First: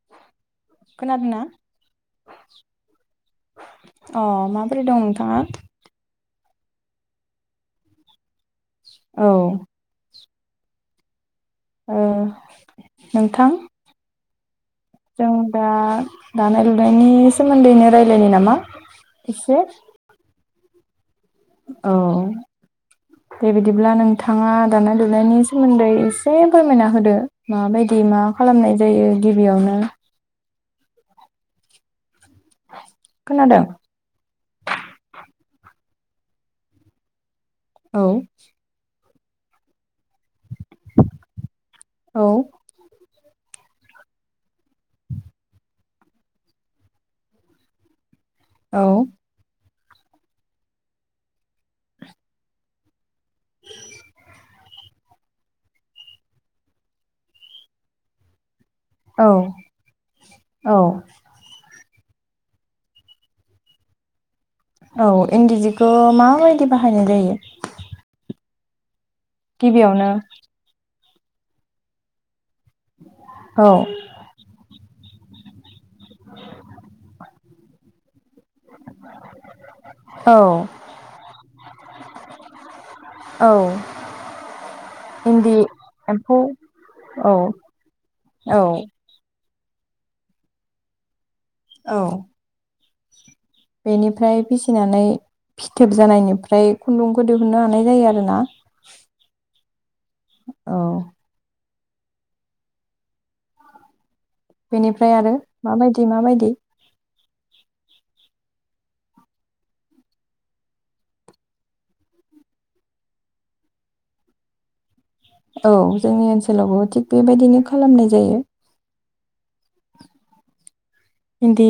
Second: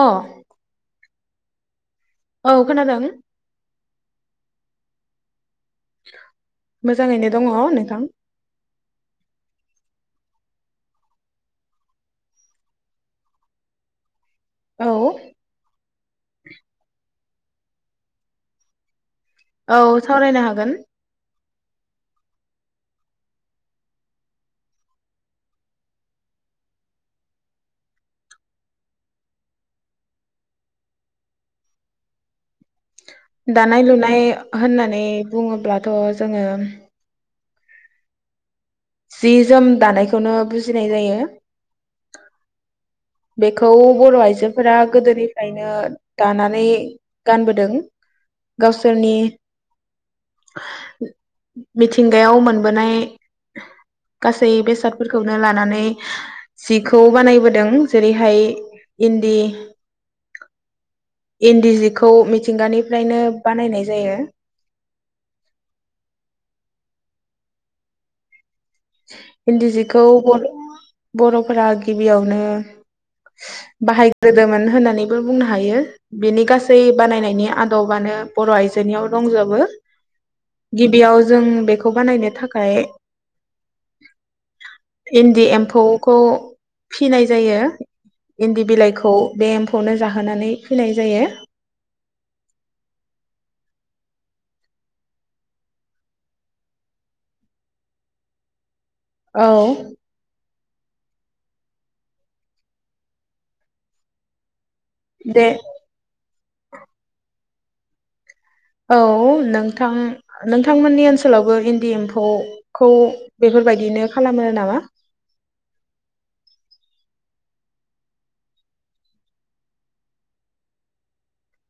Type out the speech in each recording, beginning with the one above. अ खोनादोंना? औ खोनादों। अ माबोरै दं नोंथाङा? मोजाङैनो दङ नोंथां। औ। ओ नोंथां औ जों दा दानाय लुनायनि सो सोमोन्दैनो रायलायनि नामा? एसे औ सावरायनो हा गोन औ बेबायदिब्ला नोंथाङा दानाय-लुनायनि सोमोन्दै एसे फोरमायना होदो माबायदि मा खालामनाय जायो गिबियावनो खोनादों दानाय-लुनाय होननानै बुङोब्लाथ' जोङो। औ जि जोम दानाय खौनो बुजिनाय जायो। औ बेखौ बर' आइजोफोरा गोदोनिफ्रायनो दानानै गानबोदों। औ गावसोरनि मिथिंगायाव मोनबोनाय गासै बेसाद फोरखौनो लानानै जिखौ बानायबोदों। जेरैहाय औ इन्दि औ इन्दि जि खौ मिथिंगानिफ्रायनो बानायनाय जायो। औ इन्दि जिखौ माबायदि बाहायनाय जायो? इन्दिजखौ गिबियावनो [unintelligible] बर'फोरा गिबियावनो औ बाहायग्रोदोंमोन होननानै बो बुंनो हायो। बिनि गासै बानायनायनि आदबानो बर' आइजोनियाव दंजोबो औ गिबियाव जों बेखौ बानायनो थाखाय औ इन्दि एम्फौ खौ एम्फौ फिनाय औ जायो औ इन्दि बिलाइखौ बे एम्फ खौनो जाहोनानै फैनाय जायो। औ बेनिफ्राय फिसिनानै फिथोब जानायनिफ्राय खुन्दुंखौ दुरुननो हानाय जायो आरो ना। औ औ बेनिफ्राय आरो दे माबायदि माबायदि? औ नोंथां नोंथांमोननि ओनसोलावबो इन्दि एम्फौ खौ बेफोरबायदिनो खालामो नामा? औ जोंनि ओनसोलावबो थिग बेबायदिनो खालामनाय जायो। इन्दि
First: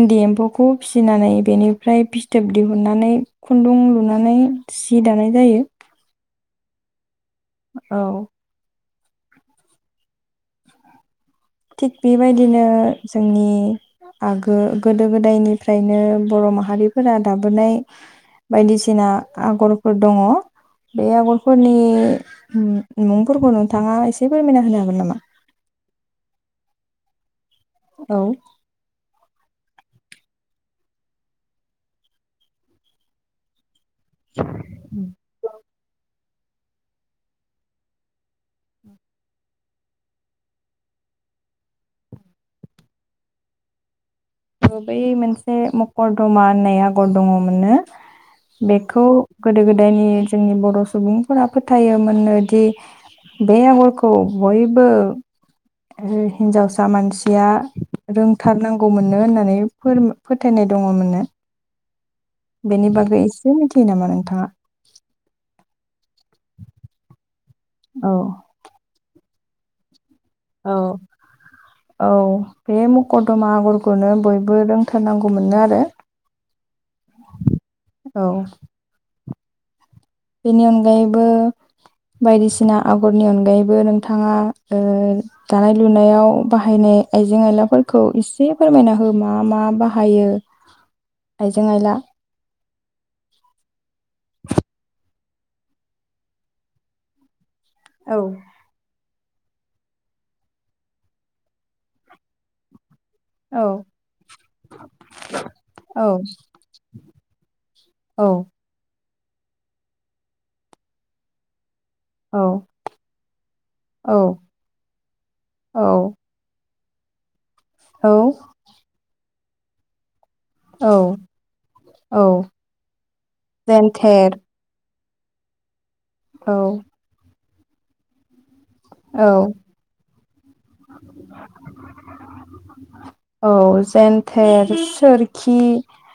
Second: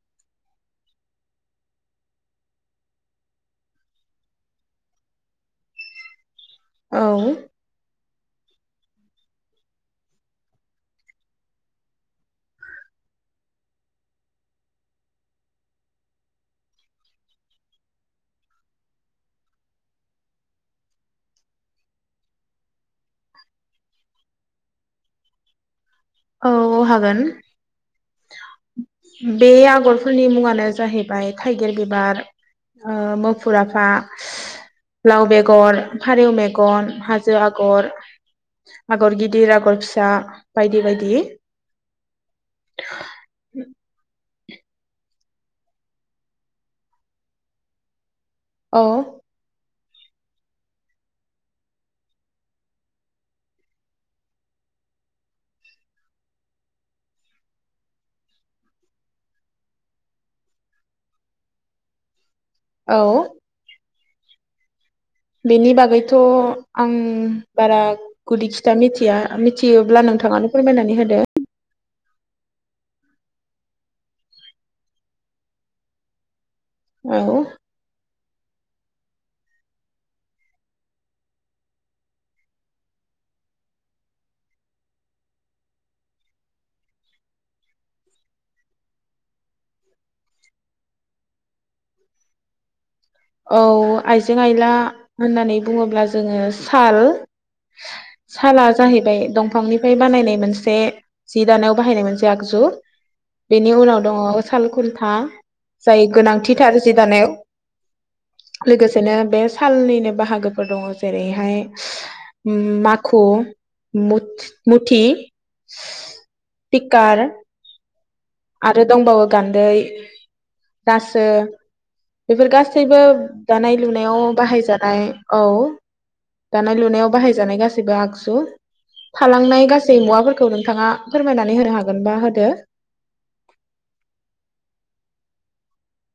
इन्दि एम्फौखौ फिसिनानै बेनिफ्राय फिथोब दिहुननानै खुन्दुं लुनानै सि दानाय जायो। औ औ थिग बेबायदिनो जोंनि आगो गोदो गोदायनिफ्रायनो बर' माहारिफोरा दाबोनाय बायदिसिना आगरफोर दङ बे आगरफोरनि उम मुंफोरखौ नोंथाङा एसे फोरमायना होनो हागोन नामा? औ औ हागोन औ बे आगरफोरनि मुङानो जाहैबाय थाइगिर बिबार ओ मोफुर आफा लाव बेगर फारौ मेगन हाजो आगर आगर गिदिर आगर फिसा बायदि बायदि दि [unintelligible] बै मोनसे मकरदमा होननाय आगर दङमोनना औ बेखौ गोदो गोद दायनि जोंनि बर' सुबुंफोरा फोथायोमोननो दि बे आगरखौ बयबो हिन्जावसा मानसिया रोंथारनांगौमोन नो होननानै फोथायनाय दङ मोननो। बेनि औ बागै इसे मिथियो नामा? नोंथाङा? बेनि बागैथ' आं बारा औ गुदि खिथा मिथिया। मिथियोब्ला नों थाङानो औ फोरमायनानै होदो। औ बे मकरदमा आगरखौनो बयबो रोंथारनांगौ मोनो आरो। औ। औ। बेनि अनगायैबो बायदिसिना आग'रनि अनगायैबो नोंथाङा ओ दानाय-लुनायाव बाहायनाय आइजें आइलाफोरखौ एसे फोरमायना हो मा मा बाहायो आइजें-आइला औ आइजें-आइला होननानै बुङोब्ला जोङो साल औ साला जाहैबाय दं फांनिफ्राय बानायनाय मोनसे जि दानायाव बाहायनाय मोनसे आगजु। औ बेनि उनाव दङ साल खुन्था जाय औ गोनांथि थार जि दानायाव। औ। सेनो बे सालनिनो बाहागोफोर दङ जेरैहाय औ माखु मुथ मुथि औ पिकार औ आरो दंबावो गान्दै औ रासो औ बेफोर गासैबो दानाय-लुनायाव जेन्थेर बाहायजानाय औ। औ दानाय-लुनायाव बाहायजानाय गास सिबा आगजु औ थालांनाय गासै मुवाफोरखौ नोंथाङा फोरमायनानै होनो हागोनबा होदो। औ जेनथेर सो रिखि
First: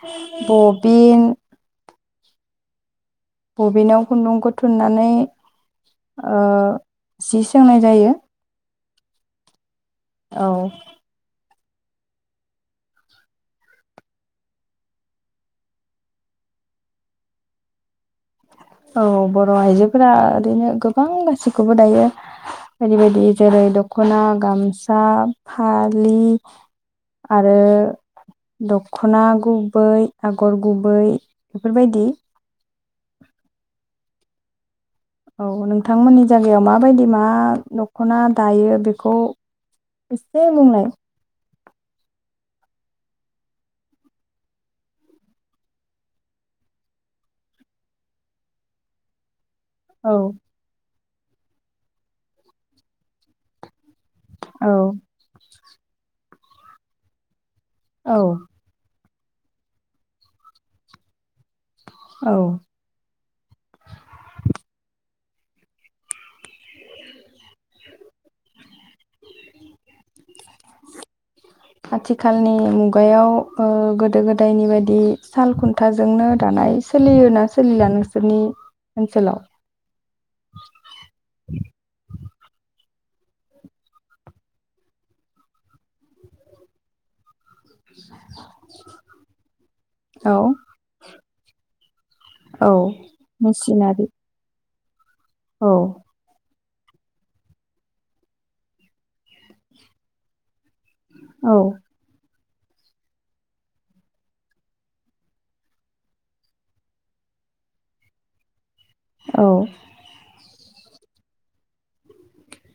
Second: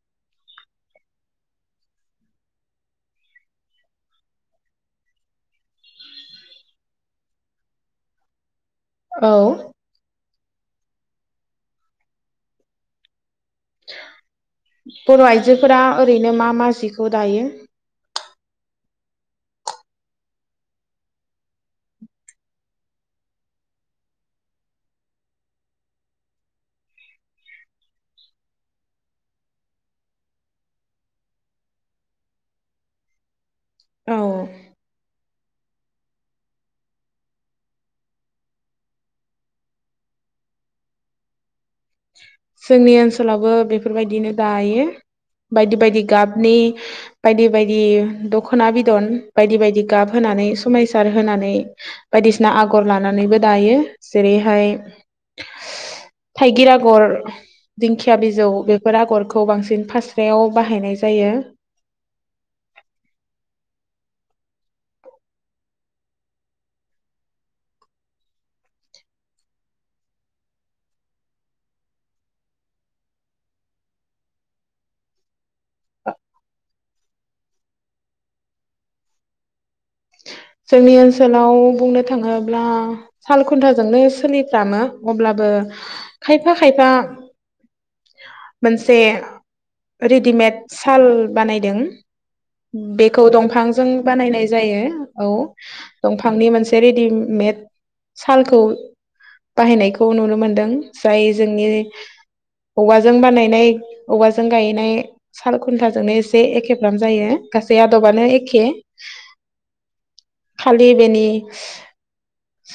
[inaudible] बबिन बबिनाव खुन्दुंखौ थुननानै ओ जि सोंनाय जायो। औ। औ। बर' आइजोफोरा ओरैनो मा मा जिखौ दायो? औ बर' आइजोफोरा ओरैनो गोबां गासैखौबो दायो बायदि बायदि जेरै दख'ना, गामसा, फालि आरो दख'ना गुबै आगर गुबै बेफोरबायदि। औ। औ नोंथांमोननि जायगायाव माबायदि मा नख'ना दायो बेखौ एसे बुंलाय। जोंनि ओनसोलावबो बेफोरबायदिनो दायो बायदि बायदि गाबनि बायदि बायदि दख'ना बिदन बायदि बायदि गाब औ होनानै समायस होर होनानै बायदिसिना आगर लानानैबो दायो । जेरै हाय औ [unintelligible] थाइगिर आग गर दिंखिया औ बिजौ बेफोर आगर। खौ बांसिन फास्रायाव बाहायनाय जायो । औ। आथिखालनि मुगायाव ओ गोदो-गोदायनि बायदि साल खुन्थाजोंनो दानाय सोलियोना सोलिला नोंसोरनि ओनसोलाव? जोंनि ओनसोलाव बुंनो थाङोब्ला साल खुन्थाजोंनो सोलिफ्रामो अब्लाबो खायफा खायफा मोनसे औ रेदिमेद साल बानायदों औ बेखौ दंफांजों मेसिनारि बानायनाय जायो । औ दंफांनि मोनस बे रेडिमेड सालखौ बाहायनायखौ नुनो मोनदों । जायो औ जोंनिनो औवाजों बानायनाय औवाजों गायनाय साल खुन्थाजोंनो एसे एखेफ्राम जायो गासै आदबानो एखे औ खालि बेनि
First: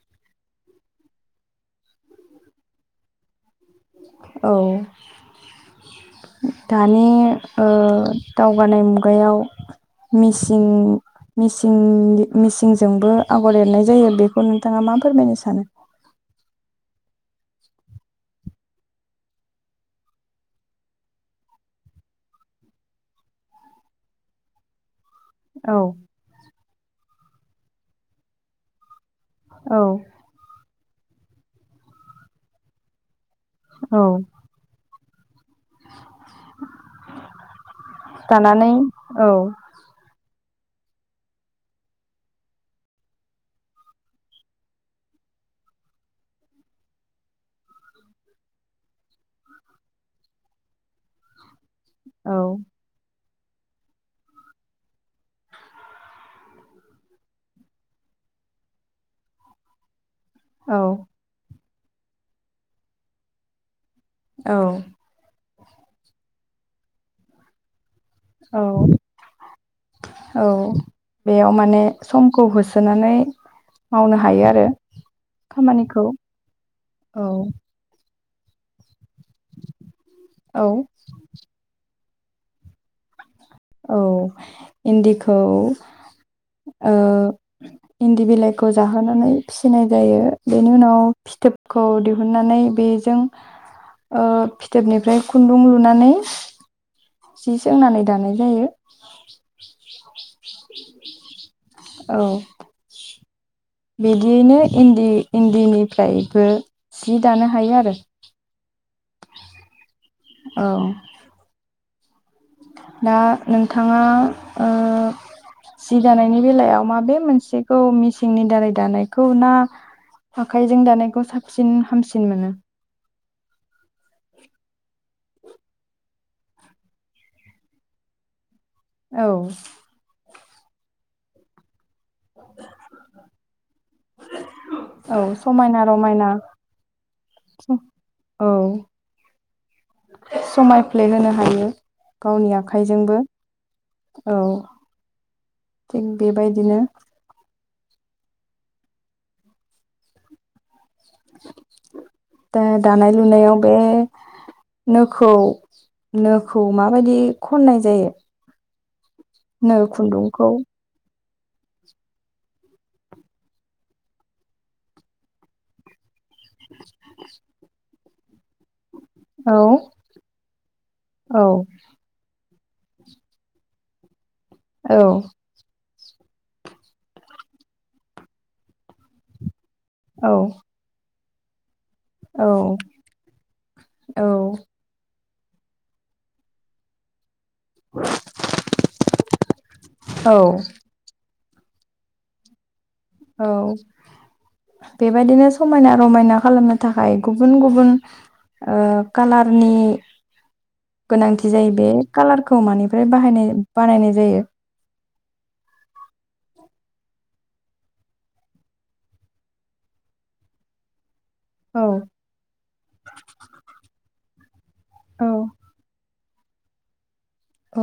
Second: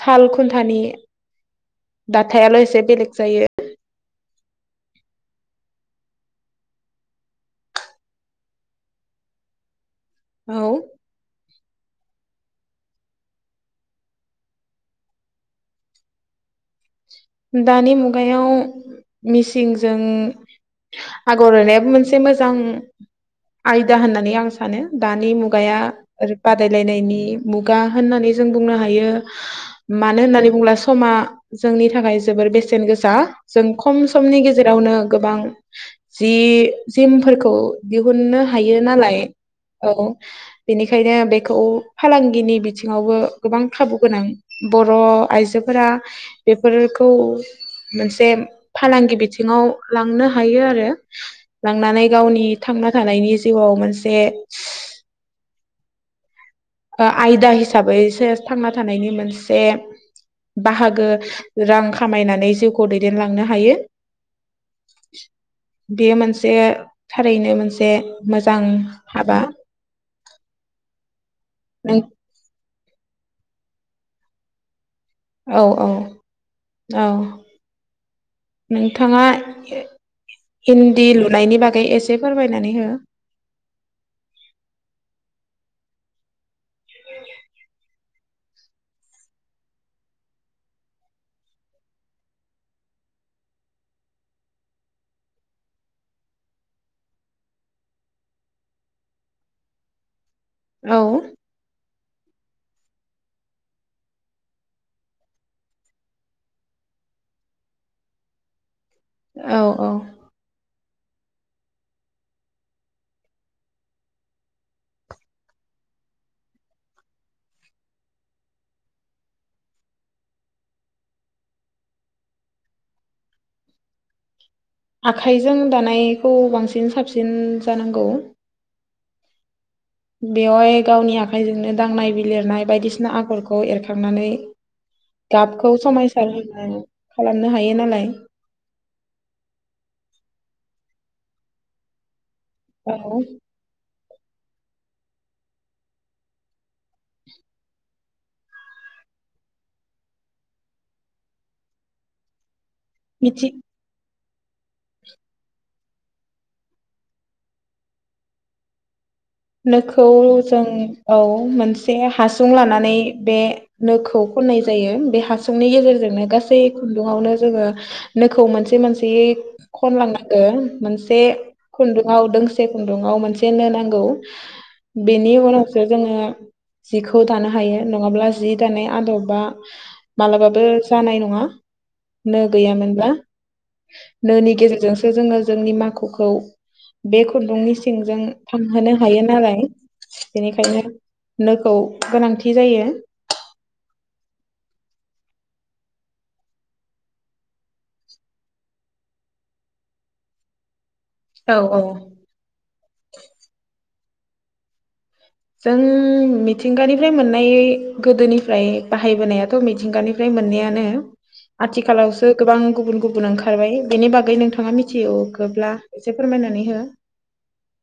साल खुन्थानि दाथायाल' एसे बेलेग जायो । औ दानि ओ दावगानाय मुगायाव मिसिं औ मिसिं मिसिंजोंबो आगर एरनाय जायो बेखौ नोंथाङा मा फोरमायनो सानो । दानि मुगायाव मिसिंजों आगर एरनायाबो मोनसे मोजां आयदा होननानै आं सानो । दानि मुगाया औ ओरै बाद बादायलायनायनि मुगा होननानै जों बुंनो हायो औ । मानो होननानै बुंब्लास समा जोंनि थाखाय जोबोर बेसेन गोसा जों औ खम समनि गेजेरावनो गोबां जि जिमफोरखौ दिहुननो दानानै हायो नालाय औ औ बेनिखायनो बेखौ फालांगिनि बिथिङावबो गोबां खाबु गोनां बर' आइजोफोरा बेफोर खौ मोनसे फालांगि बिथिङाव लांनो हायो आरो लांनानै औ गावनि थांना थानायनि जिउआव मोनसे आयदा हिसाबैसो थांना थानायनि मोनसे बाहागो रां खामायनानै जिउखौ दैदेनलांनो हायो औ बेयो मोनसे थारैनो मोनसे मोजां औ हाबा औ बेयाव माने नों समखौ होसो सोनानै मावनो हायो आरो औ औ औ [unintelligible] खामानिखौ औ थाङा ए औ इन्दि लुनायनि बागै एस दे फोरमायनानै हो। औ इन्दिखौ ओ इन्दि बिलाइखौ जाहोनानै फिसिनाय जायो बेनि उनाव फिथोबखौ दिहुननानै बेजों ओ फिथोबनिफ्राय खुन्दुं लुनानै जि सोंनानै दानाय जायो। औ औ [inaudible] बिदियैनो इन्दि इन्दिनिफ्रायबो सि दानो हायो आरो औ औ औ दा नोंथाङा ओ जि दानायनि बेलायाव माबे मोनसेखौ मेसिंननि दारै दानायखौ ना आखाइजों दानायखौ साबसिन हामसिन मोनो। आखाइजों दानायखौ बांसिन साबसिन जानांगौ। औ बेवहाय गावनि आखाइजोंनो दांनाय बिलिरनाय बायदिसिना आगरखौ एरखांनानै औ गाबखौ समायना रमायना समायसार होनो खालामनो हायो नालाय। औ समायफ्लेहोनो हायो। गावनि औ आखाइजोंबो औ थिग बेबायदिनो [inaudible] दा दानाय मिथि लुनायाव बे नोखौ नोखौ माबायदि खननाय जायो? नो नोखौ खुन्दुंखौ जों औ मोनसे हासुं लानानै बे नोखौ खननाय जायो बे हासुंनि गेजेरजोंनो गासै खुन्दुंआवनो जोङो नोखौ मोनसे मोनसे औ बिदि खनलांनांगोन मोनसे औ खुन्दुंआव दोंस से खुन्दुंआव मोनसे नो नांगौ। [inaudible] औ बेनि उनावस जो जोङो जिखौ दानो हायो नङाब्ला जि दानाय आदबा औ मालाबाबो जानाय नङा। [inaudible] नो औ गैयामोनबा औ नोनि गेजेरजोंसो जोङो जोंनि माखुखौ बेख खुन्दुंनि सिंजों फानहोनो हायो नालाय औ बेनिखायनो नोखौ गोनांथि जायो। औ बेबायदिनो समायना रमायना खालामनो थाखाय गुबुन गुबुन ओ कालारनि गोनांथि औ जायो औ बे कालारखौ मानिफ्राय बाहायनाय बानायनाय जायो। जों मिथिंगानिफ्राय मोननाय गोदोनिफ्राय बाहायबोनायाथ' मिथिंगानिफ्राय मोननायानो। औ आथिखालावसो गोबां गुबुन गुबुन ओंखारबाय बेनि बागै नोंथाङा मिथियोगोब्ला? एसे फोरमायनानै हो। औ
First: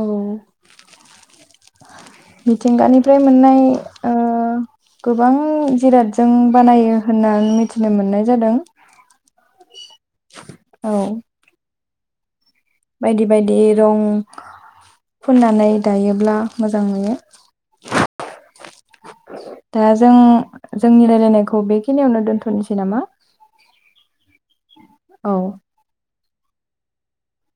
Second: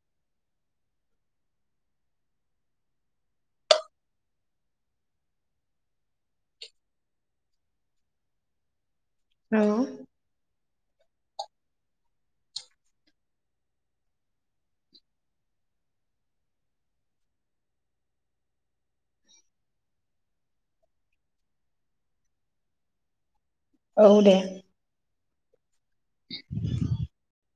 मिथिंगानिफ्राय मोननाय ओ गोबां जिरादजों बानायो होनना मिथिनो मोननाय जादों। औ औ बायदि बायदि रं फुननानै दायोब्ला मोजां नुयो। दा जों जोंनि रायलायनायखौ बेखिनियावनो दोन्थ'नोसै नामा? औ दे। औ [unintelligible]